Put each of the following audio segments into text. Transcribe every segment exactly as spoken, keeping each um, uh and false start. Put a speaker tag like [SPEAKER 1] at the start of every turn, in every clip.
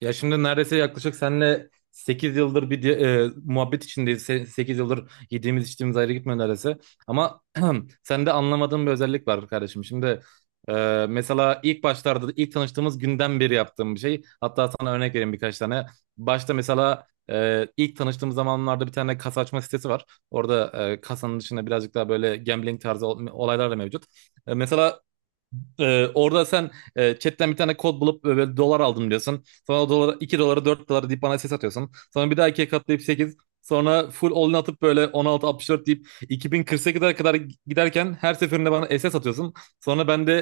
[SPEAKER 1] Ya şimdi neredeyse yaklaşık seninle sekiz yıldır bir di- e, muhabbet içindeyiz. Sekiz yıldır yediğimiz içtiğimiz ayrı gitmiyor neredeyse. Ama sende anlamadığım bir özellik var kardeşim. Şimdi e, mesela ilk başlarda ilk tanıştığımız günden beri yaptığım bir şey. Hatta sana örnek vereyim birkaç tane. Başta mesela e, ilk tanıştığımız zamanlarda bir tane kasa açma sitesi var. Orada e, kasanın dışında birazcık daha böyle gambling tarzı ol- olaylar da mevcut. E, mesela ee, orada sen, e, chatten bir tane kod bulup e, böyle dolar aldım diyorsun. Sonra o dolara iki dolara dört dolara deyip bana ses atıyorsun. Sonra bir daha ikiye katlayıp sekiz. Sonra full all-in atıp böyle on altı virgül altmış dört deyip iki bin kırk sekize kadar giderken her seferinde bana S S atıyorsun. Sonra ben de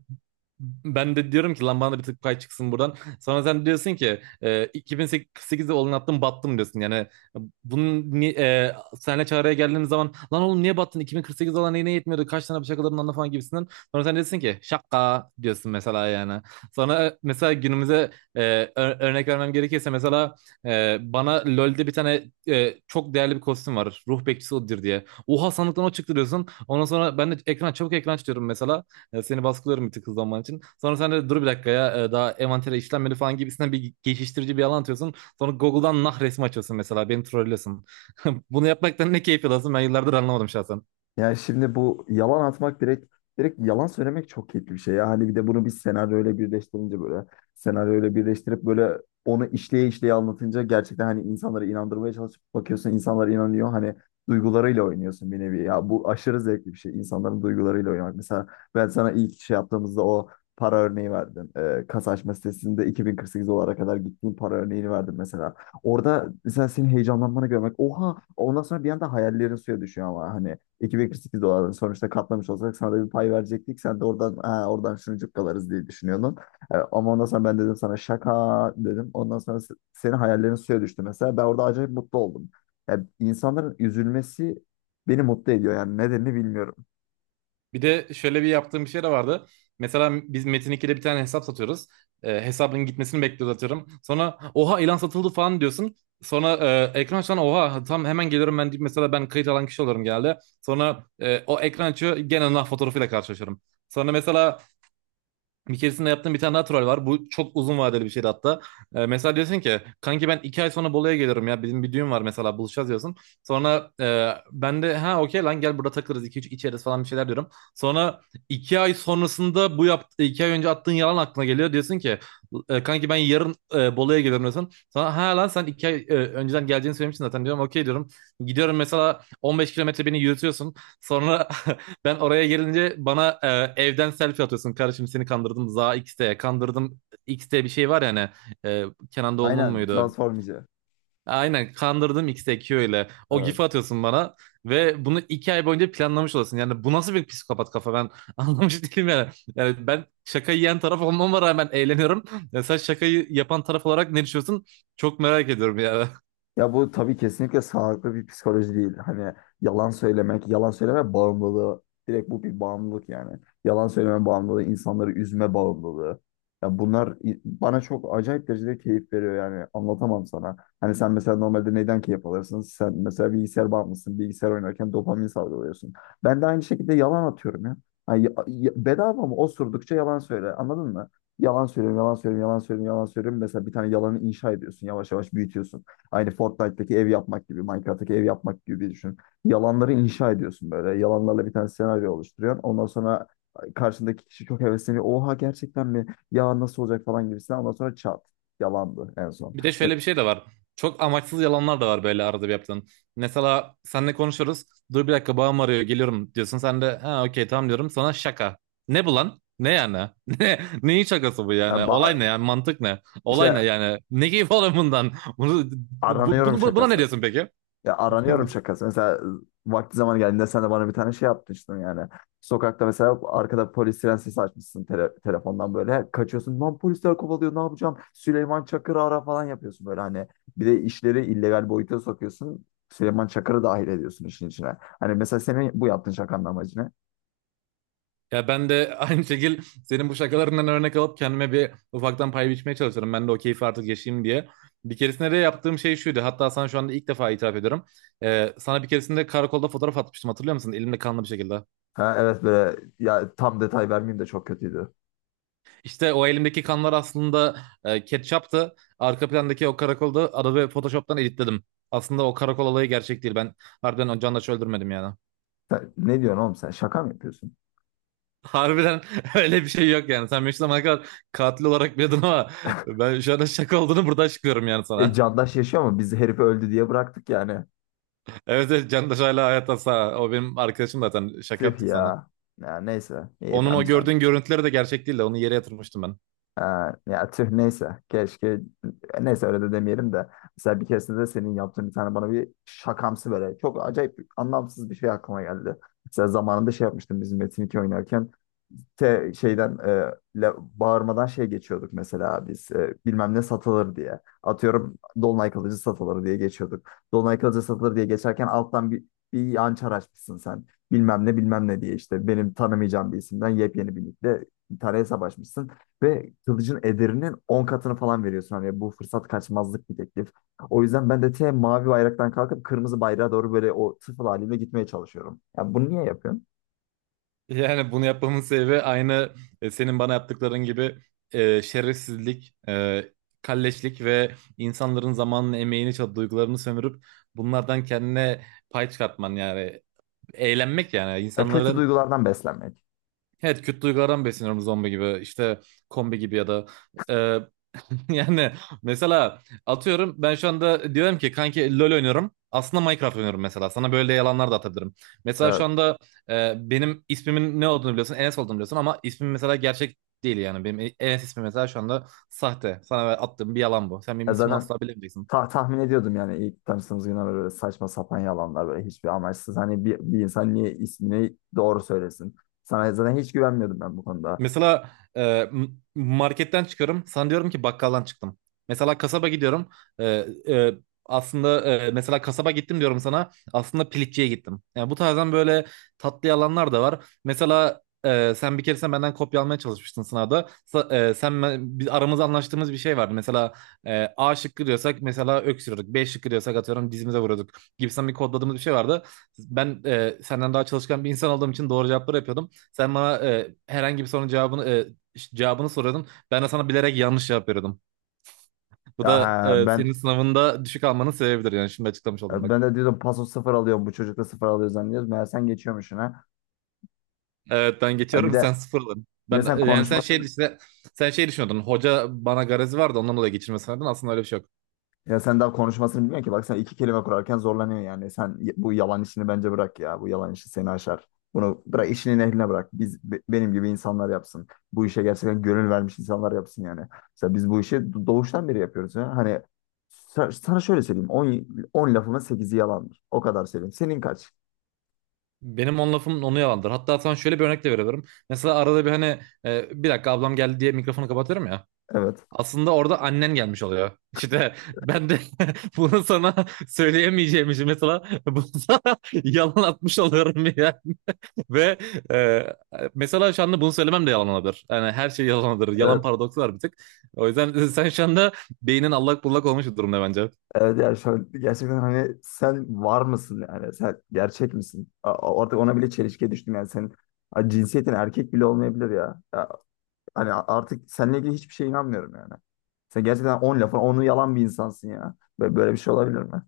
[SPEAKER 1] e, ben de diyorum ki lan bana da bir tık pay çıksın buradan. Sonra sen diyorsun ki e, iki bin sekizde olan attım battım diyorsun. Yani bunun ni- e, senle çağrıya geldiğimiz zaman lan oğlum niye battın? iki bin kırk sekiz olan neyine yetmiyordu? Kaç tane şakaların anla falan gibisinden. Sonra sen diyorsun ki şaka diyorsun mesela yani. Sonra e, mesela günümüze, e, ö- örnek vermem gerekirse mesela e, bana LoL'de bir tane e, çok değerli bir kostüm var. Ruh bekçisi odur diye. Oha sandıktan o çıktı diyorsun. Ondan sonra ben de ekran çabuk ekran açıyorum mesela. Ya seni baskılıyorum bir tık hızlanman için. Sonra sen de dur bir dakika ya e, daha envantere işlenmedi falan gibisinden bir geçiştirici bir yalan atıyorsun. Sonra Google'dan nah resmi açıyorsun mesela beni trollüyorsun. Bunu yapmaktan ne keyif alıyorsun ben yıllardır anlamadım şahsen.
[SPEAKER 2] Yani şimdi bu yalan atmak direkt direkt yalan söylemek çok keyifli bir şey ya. Hani bir de bunu bir senaryoyla birleştirince böyle senaryoyla birleştirip böyle onu işleye işleye anlatınca gerçekten, hani, insanları inandırmaya çalışıp bakıyorsun, insanlar inanıyor. Hani duygularıyla oynuyorsun bir nevi. Ya bu aşırı zevkli bir şey. İnsanların duygularıyla oynamak. Mesela ben sana ilk şey yaptığımızda o para örneği verdim. Ee, kasa açma sitesinde iki bin kırk sekiz dolara kadar gittiğim para örneğini verdim mesela. Orada mesela senin heyecanlanmanı görmek. Oha! Ondan sonra bir anda hayallerin suya düşüyor ama hani iki virgül kırk sekiz dolar, sonuçta katlamış olsak sana da bir pay verecektik. Sen de oradan ha, oradan şunu cukkalarız diye düşünüyordun. E, ama ondan sonra ben dedim sana şaka dedim. Ondan sonra se- senin hayallerin suya düştü mesela. Ben orada acayip mutlu oldum. Yani insanların üzülmesi beni mutlu ediyor, yani nedenini bilmiyorum.
[SPEAKER 1] Bir de şöyle bir yaptığım bir şey de vardı. Mesela biz Metin ikide bir tane hesap satıyoruz. E, hesabın gitmesini bekliyoruz atıyorum. Sonra oha ilan satıldı falan diyorsun. Sonra e, ekran açan oha tam hemen geliyorum ben deyip mesela ben kayıt alan kişi olurum genelde. Sonra e, o ekran açıyor gene nah fotoğrafıyla karşılaşıyorum. Sonra mesela bir keresinde yaptığım bir tane daha troll var. Bu çok uzun vadeli bir şeydi hatta. Ee, mesela diyorsun ki kanki ben iki ay sonra Bolu'ya geliyorum ya. Bizim bir düğün var mesela buluşacağız diyorsun. Sonra e, ben de ha okey lan gel burada takılırız. İki üç içeriz falan bir şeyler diyorum. Sonra iki ay sonrasında bu yaptı, iki ay önce attığın yalan aklına geliyor. Diyorsun ki e, kanki ben yarın, e, Bolu'ya geliyorum diyorsun. Sonra ha lan sen iki ay e, önceden geleceğini söylemiştin zaten diyorum. Okey diyorum. Gidiyorum mesela on beş kilometre beni yürütüyorsun. Sonra ben oraya gelince bana, e, evden selfie atıyorsun. Kardeşim seni kandırdım. Za X'te kandırdım. X'te bir şey var ya hani, e, Kenan Doğulu'nun
[SPEAKER 2] Aynen
[SPEAKER 1] muydu?
[SPEAKER 2] transformici.
[SPEAKER 1] Aynen kandırdım X'te Q ile. O
[SPEAKER 2] Evet.
[SPEAKER 1] gif'i atıyorsun bana ve bunu iki ay boyunca planlamış olasın. Yani bu nasıl bir psikopat kafa ben anlamış değilim yani. Yani ben şaka yiyen taraf olmama rağmen eğleniyorum. Ya sen şakayı yapan taraf olarak ne düşünüyorsun? Çok merak ediyorum yani.
[SPEAKER 2] Ya bu tabii kesinlikle sağlıklı bir psikoloji değil. Hani yalan söylemek, yalan söyleme bağımlılığı. Direkt bu bir bağımlılık yani. Yalan söyleme bağımlılığı, insanları üzme bağımlılığı. Ya bunlar, i- bana çok acayip derecede keyif veriyor, yani anlatamam sana. Hani sen mesela normalde neyden keyif alırsın? Sen mesela bilgisayar bağımlısın. Bilgisayar oynarken dopamin salgılıyorsun. Ben de aynı şekilde yalan atıyorum ya. Hani ya- ya- bedava mı? Osurdukça yalan söyle. Anladın mı? Yalan söylüyorum, yalan söylüyorum, yalan söylüyorum, yalan söylüyorum. Mesela bir tane yalanı inşa ediyorsun. Yavaş yavaş büyütüyorsun. Aynı Fortnite'daki ev yapmak gibi, Minecraft'taki ev yapmak gibi düşün. Yalanları inşa ediyorsun böyle. Yalanlarla bir tane senaryo oluşturuyorsun. Ondan sonra karşındaki kişi çok hevesleniyor. Oha, gerçekten mi? Ya nasıl olacak falan gibisinden. Ondan sonra çat. Yalandı en son.
[SPEAKER 1] Bir de
[SPEAKER 2] E,
[SPEAKER 1] şöyle bir şey de var. Çok amaçsız yalanlar da var böyle arada bir yaptığın. Mesela seninle konuşuyoruz. Dur bir dakika babam arıyor geliyorum diyorsun. Sen de ha okey tamam diyorum. Sana şaka. Ne bu lan? Ne yani? Ne, neyin şakası bu
[SPEAKER 2] e,
[SPEAKER 1] yani?
[SPEAKER 2] ba-
[SPEAKER 1] Olay ne yani? Mantık ne? Olay
[SPEAKER 2] işte
[SPEAKER 1] ne yani? Ne keyif alıyorsun bundan? Bunu, bu,
[SPEAKER 2] aranıyorum
[SPEAKER 1] bunu- Buna ne
[SPEAKER 2] şakası.
[SPEAKER 1] diyorsun peki?
[SPEAKER 2] Ya aranıyorum şakası. Mesela vakti zaman geldiğinde sen de bana bir tane şey yapmıştın yani. Sokakta mesela arkada polis siren sesi açmışsın tele- telefondan böyle. Kaçıyorsun. Lan polisler kovalıyor, ne yapacağım? Süleyman Çakır'ı ara falan yapıyorsun böyle hani. Bir de işleri illegal boyuta sokuyorsun. Süleyman Çakır'ı dahil ediyorsun işin içine. Hani mesela senin bu yaptığın şakanın amacı ne?
[SPEAKER 1] Ya ben de aynı şekil senin bu şakalarından örnek alıp kendime bir ufaktan pay biçmeye çalışıyorum. Ben de o keyfi artık yaşayayım diye. Bir keresinde de yaptığım şey şuydu. Hatta sana şu anda ilk defa itiraf ediyorum. Ee, sana bir keresinde karakolda fotoğraf atmıştım hatırlıyor musun? Elimde kanlı bir şekilde.
[SPEAKER 2] Ha, evet, böyle ya, tam detay vermeyeyim de çok kötüydü.
[SPEAKER 1] İşte o elimdeki kanlar aslında, e, ketçaptı. Arka plandaki o karakolda Adobe Photoshop'tan editledim. Aslında o karakol olayı gerçek değil. Ben harbiden o canla öldürmedim yani.
[SPEAKER 2] Sen- ne diyorsun oğlum, sen şaka mı yapıyorsun?
[SPEAKER 1] Harbiden öyle bir şey yok yani. Sen benim zamana kadar katil olarak biliyordun ama ben şu anda şaka olduğunu burada açıklıyorum yani
[SPEAKER 2] E,
[SPEAKER 1] sana.
[SPEAKER 2] Candaş yaşıyor mu? Biz herifi öldü diye bıraktık yani.
[SPEAKER 1] Evet, evet, Candaş hala hayatta sağ. O benim arkadaşım zaten şaka
[SPEAKER 2] Tüh
[SPEAKER 1] yaptık sana.
[SPEAKER 2] ya. Ya neyse. İyi
[SPEAKER 1] Onun o
[SPEAKER 2] amcan.
[SPEAKER 1] gördüğün görüntüleri de gerçek değil de onu yere yatırmıştım ben.
[SPEAKER 2] Ee, Ya tüh, neyse. Keşke, neyse, öyle de demeyelim de. Mesela bir keresinde de senin yaptığın bir tane bana bir şakamsı böyle. Çok acayip anlamsız bir şey aklıma geldi. Mesela zamanında şey yapmıştım, bizim Metin iki oynarken te- şeyden e, le- bağırmadan şey geçiyorduk mesela, biz e, bilmem ne satılır diye. Atıyorum Dolunay Kılıcı satılır diye geçiyorduk. Dolunay Kılıcı satılır diye geçerken alttan bir, bir yançar açmışsın sen. Bilmem ne bilmem ne diye işte, benim tanımayacağım bir isimden yepyeni bir linkle bir tane hesap açmışsın. Ve kılıcın ederinin on katını falan veriyorsun. Hani bu fırsat kaçmazlık bir teklif. O yüzden ben de te mavi bayraktan kalkıp kırmızı bayrağa doğru böyle o tıfıl halimle gitmeye çalışıyorum. Ya bunu niye yapıyorsun?
[SPEAKER 1] Yani bunu yapmamın sebebi aynı, e, senin bana yaptıkların gibi, e, şerefsizlik, e, kalleşlik ve insanların zamanını, emeğini, çab- duygularını sömürüp bunlardan kendine pay çıkartman yani. Eğlenmek yani.
[SPEAKER 2] Ya kötü
[SPEAKER 1] İnsanların
[SPEAKER 2] duygulardan beslenmek.
[SPEAKER 1] Evet, kötü duygulardan besleniyorum zombi gibi işte, kombi gibi ya da, e, yani mesela atıyorum ben şu anda diyorum ki kanki LoL oynuyorum aslında Minecraft oynuyorum mesela sana böyle yalanlar da atabilirim. Mesela şu
[SPEAKER 2] Evet.
[SPEAKER 1] anda, e, benim ismimin ne olduğunu biliyorsun, Enes olduğunu biliyorsun ama ismim mesela gerçek değil yani. Benim Enes ismi mesela şu anda sahte, sana attığım bir yalan bu, sen benim
[SPEAKER 2] Ya
[SPEAKER 1] ismimi
[SPEAKER 2] zaten,
[SPEAKER 1] asla bilemeyeceksin.
[SPEAKER 2] ta- tahmin ediyordum yani ilk tanıştığımız günden beri, böyle saçma sapan yalanlar, böyle hiçbir amaçsız. Hani bir, bir insan niye ismini doğru söylesin? Sana zaten hiç güvenmiyordum ben bu konuda.
[SPEAKER 1] Mesela e, m- marketten çıkıyorum. Sana diyorum ki bakkaldan çıktım. Mesela kasaba gidiyorum. E, e, Aslında, e, mesela kasaba gittim diyorum sana. Aslında piliççiye gittim. Yani bu tarzdan böyle tatlı yalanlar da var. Mesela e, sen bir keresinde benden kopya almaya çalışmıştın sınavda. Sa- e, sen ben- biz aramızda anlaştığımız bir şey vardı. Mesela e, A şıkkı diyorsak mesela öksürüyorduk. B şıkkı diyorsak atıyorum dizimize vuruyorduk. Gibisinden bir kodladığımız bir şey vardı. Ben e, senden daha çalışkan bir insan olduğum için doğru cevapları yapıyordum. Sen bana e, herhangi bir sorunun cevabını e, ş- cevabını soruyordun. Ben de sana bilerek yanlış cevap veriyordum. Bu
[SPEAKER 2] Ya
[SPEAKER 1] da,
[SPEAKER 2] ha,
[SPEAKER 1] e,
[SPEAKER 2] ben
[SPEAKER 1] senin sınavında düşük almanın sebebidir yani şimdi açıklamış oldum bak.
[SPEAKER 2] ben de diyordum paso sıfır alıyorum, bu çocukla sıfır alıyor zannediyoruz. Meğer sen geçiyormuşsun ha.
[SPEAKER 1] Evet, ben
[SPEAKER 2] Ya bir
[SPEAKER 1] geçiyorum
[SPEAKER 2] de
[SPEAKER 1] sen sıfır alın.
[SPEAKER 2] bir de
[SPEAKER 1] Ben,
[SPEAKER 2] sen
[SPEAKER 1] e, yani sen şey
[SPEAKER 2] konuşmasını
[SPEAKER 1] işte sen şey düşünüyordun. Hoca bana garezi vardı ondan dolayı geçirme sanıyordun. Aslında öyle bir şey yok.
[SPEAKER 2] Ya sen daha konuşmasını bilmiyorsun ki. Bak, sen iki kelime kurarken zorlanıyor yani. Sen y- bu yalan işini bence bırak ya. Bu yalan işi seni aşar. Bunu bırak, işinin ehline bırak. Biz, be- benim gibi insanlar yapsın. Bu işe gerçekten gönül vermiş insanlar yapsın yani. Mesela biz bu işi do- doğuştan beri yapıyoruz ya. Hani sa- sana şöyle söyleyeyim. On on lafımın sekizi yalandır. O kadar söyleyeyim. Senin kaç?
[SPEAKER 1] Benim on lafım onu yalandır. Hatta sana şöyle bir örnek de verebilirim. Mesela arada bir hani, e, bir dakika ablam geldi diye mikrofonu kapatıyorum ya.
[SPEAKER 2] Evet.
[SPEAKER 1] Aslında orada annen gelmiş oluyor. İşte ben de bunu sana söyleyemeyeceğim için mesela bunu sana yalan atmış oluyorum ya. Ve, e, mesela şu anda bunu söylemem de yalan olabilir. Yani her şey yalan olabilir. Yalan
[SPEAKER 2] Evet.
[SPEAKER 1] paradoksu var bir tık. O yüzden sen şu anda beynin allak bullak olmuş bir durumda bence.
[SPEAKER 2] Evet, yani şu an gerçekten, hani, sen var mısın yani? Sen gerçek misin? A- a- Artık ona bile çelişkiye düştüm yani. Sen Ha, cinsiyetin erkek bile olmayabilir ya. Hani artık seninle ilgili hiçbir şeye inanmıyorum yani. Sen gerçekten on lafın onu yalan bir insansın ya. Böyle, böyle bir şey olabilir mi?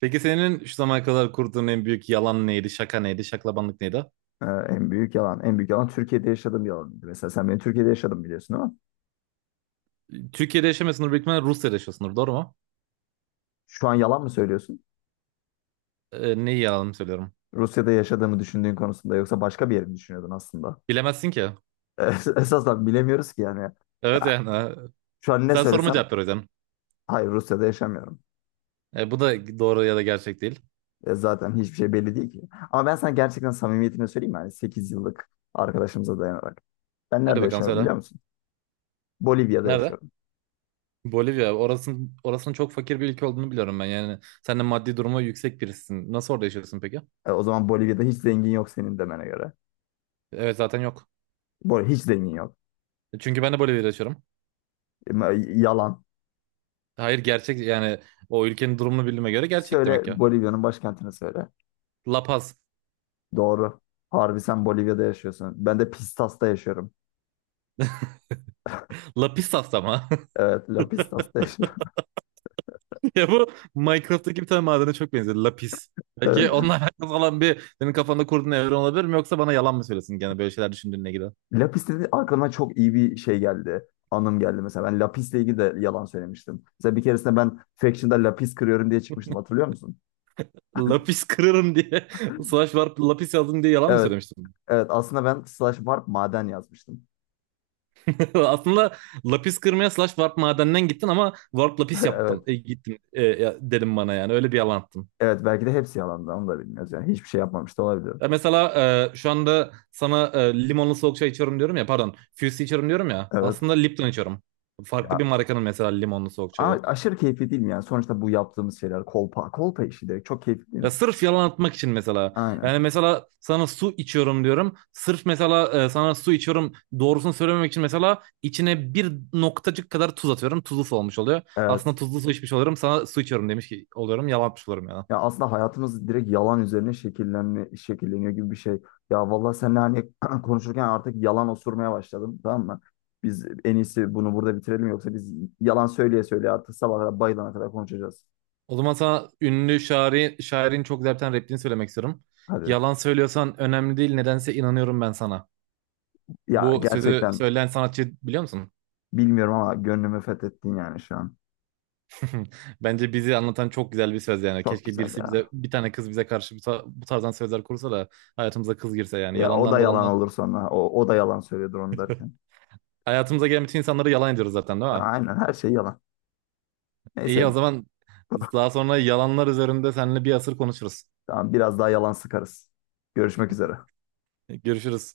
[SPEAKER 1] Peki senin şu zamana kadar kurduğun en büyük yalan neydi? Şaka neydi? Şaklabanlık neydi?
[SPEAKER 2] Ee, en büyük yalan. En büyük yalan Türkiye'de yaşadığım yalanıydı. Mesela sen beni Türkiye'de yaşadım biliyorsun, ama
[SPEAKER 1] Türkiye'de yaşamıyorsundur büyük ihtimalle Rusya'da yaşıyorsundur doğru mu?
[SPEAKER 2] şu an yalan mı söylüyorsun?
[SPEAKER 1] E, neyi yalan söylüyorum?
[SPEAKER 2] Rusya'da yaşadığımı düşündüğün konusunda, yoksa başka bir yeri mi düşünüyordun aslında?
[SPEAKER 1] Bilemezsin ki.
[SPEAKER 2] Esasen bilemiyoruz ki yani.
[SPEAKER 1] Evet
[SPEAKER 2] Ya
[SPEAKER 1] yani. e,
[SPEAKER 2] şu an ne
[SPEAKER 1] Sen sorma
[SPEAKER 2] söylesem,
[SPEAKER 1] cevap ver o yüzden.
[SPEAKER 2] hayır, Rusya'da yaşamıyorum.
[SPEAKER 1] E, bu da doğru ya da gerçek değil.
[SPEAKER 2] E, zaten hiçbir şey belli değil ki. Ama ben sana gerçekten samimiyetini söyleyeyim mi? Yani sekiz yıllık arkadaşımıza dayanarak. Ben
[SPEAKER 1] Hadi
[SPEAKER 2] nerede
[SPEAKER 1] bakalım
[SPEAKER 2] yaşıyorum
[SPEAKER 1] söyle.
[SPEAKER 2] biliyor musun? Bolivya'da
[SPEAKER 1] Nerede?
[SPEAKER 2] yaşıyorum.
[SPEAKER 1] Bolivya. Orasının, orasının çok fakir bir ülke olduğunu biliyorum ben. Yani sen de maddi durumu yüksek birisin. Nasıl orada yaşıyorsun peki?
[SPEAKER 2] E, o zaman Bolivya'da hiç zengin yok senin demene göre.
[SPEAKER 1] Evet zaten yok.
[SPEAKER 2] Bol hiç zengin yok.
[SPEAKER 1] Çünkü ben de Bolivya'da yaşıyorum.
[SPEAKER 2] E, ma- Yalan.
[SPEAKER 1] Hayır gerçek yani, o ülkenin durumunu bildiğime göre gerçek
[SPEAKER 2] Söyle,
[SPEAKER 1] demek ya.
[SPEAKER 2] Bolivya'nın başkentini söyle.
[SPEAKER 1] Lapaz,
[SPEAKER 2] Doğru. Harbi sen Bolivya'da yaşıyorsun. Ben de Pistas'ta yaşıyorum.
[SPEAKER 1] Paz. Lapisas ama.
[SPEAKER 2] Evet, La Pistas'ta yaşıyorum.
[SPEAKER 1] Ya bu Minecraft'taki bir tane madene çok benziyor. Lapis. Belki
[SPEAKER 2] Evet.
[SPEAKER 1] onunla alakalı olan bir senin kafanda kurduğun evren olabilir mi? Yoksa bana yalan mı söylesin gene böyle şeyler düşündüğüne gider.
[SPEAKER 2] La Pis, aklıma çok iyi bir şey geldi. Anım geldi mesela. Ben La ilgili de yalan söylemiştim. Mesela bir keresinde ben Faction'da La kırıyorum diye çıkmıştım. Hatırlıyor musun?
[SPEAKER 1] Lapis kırarım diye. Slash var lapis yazdım diye yalan mı
[SPEAKER 2] Evet.
[SPEAKER 1] söylemiştim?
[SPEAKER 2] Evet. Aslında ben slash warp maden yazmıştım.
[SPEAKER 1] Aslında lapis kırmaya slash warp madeninden gittin ama warp lapis yaptım.
[SPEAKER 2] Evet.
[SPEAKER 1] E, gittim, e, ya- dedim bana yani öyle bir yalan attın.
[SPEAKER 2] Evet. Belki de hepsi yalandı. Onu da bilmiyoruz yani. Hiçbir şey yapmamış da olabilir.
[SPEAKER 1] Ya mesela, e, şu anda sana, e, limonlu soğuk çay içiyorum diyorum ya, pardon, Fusi içiyorum diyorum ya,
[SPEAKER 2] Evet.
[SPEAKER 1] aslında Lipton içiyorum. Farklı bir
[SPEAKER 2] Ya,
[SPEAKER 1] markanın mesela limonlu soğuk
[SPEAKER 2] ama
[SPEAKER 1] çayı.
[SPEAKER 2] aşırı keyifli değil mi yani? Sonuçta bu yaptığımız şeyler kolpa. Kolpa işi direkt çok keyifli değil mi?
[SPEAKER 1] Ya sırf yalan atmak için mesela.
[SPEAKER 2] Aynen.
[SPEAKER 1] Yani mesela sana su içiyorum diyorum. Sırf mesela, e, sana su içiyorum doğrusunu söylememek için mesela içine bir noktacık kadar tuz atıyorum. Tuzlu su olmuş oluyor.
[SPEAKER 2] Evet.
[SPEAKER 1] Aslında tuzlu su içmiş oluyorum. Sana su içiyorum demiş ki oluyorum. Yalan atmış oluyorum yani.
[SPEAKER 2] Ya aslında hayatımız direkt yalan üzerine şekillenme, şekilleniyor gibi bir şey. Ya vallahi seninle hani konuşurken artık yalan osurmaya başladım, tamam mı? Biz en iyisi bunu burada bitirelim, yoksa biz yalan söyleye söyleye artık sabaha kadar, bayılana kadar konuşacağız.
[SPEAKER 1] O zaman sana ünlü şairi, şairin çok güzel bir tane repliğini söylemek istiyorum.
[SPEAKER 2] Hadi.
[SPEAKER 1] Yalan söylüyorsan önemli değil. Nedense inanıyorum ben sana.
[SPEAKER 2] Ya
[SPEAKER 1] Bu sözü
[SPEAKER 2] gerçekten
[SPEAKER 1] söyleyen sanatçı biliyor musun?
[SPEAKER 2] bilmiyorum, ama gönlümü fethettin yani şu an.
[SPEAKER 1] Hı. Bence bizi anlatan çok güzel bir söz yani.
[SPEAKER 2] Çok
[SPEAKER 1] Keşke
[SPEAKER 2] güzel
[SPEAKER 1] birisi bize
[SPEAKER 2] ya.
[SPEAKER 1] bir tane kız bize karşı bu, ta- bu tarzdan sözler kursa da hayatımıza kız girse yani.
[SPEAKER 2] Ya o da
[SPEAKER 1] Yalandan
[SPEAKER 2] yalan
[SPEAKER 1] dolandan
[SPEAKER 2] olur sonra. O, o da yalan söylüyordur onu derken.
[SPEAKER 1] hayatımıza gelen bütün insanları yalan ediyoruz zaten değil
[SPEAKER 2] Ya
[SPEAKER 1] mi?
[SPEAKER 2] aynen, her şey yalan. Neyse.
[SPEAKER 1] İyi o zaman daha sonra yalanlar üzerinde seninle bir asır konuşuruz.
[SPEAKER 2] Tamam, biraz daha yalan sıkarız. Görüşmek üzere.
[SPEAKER 1] Görüşürüz.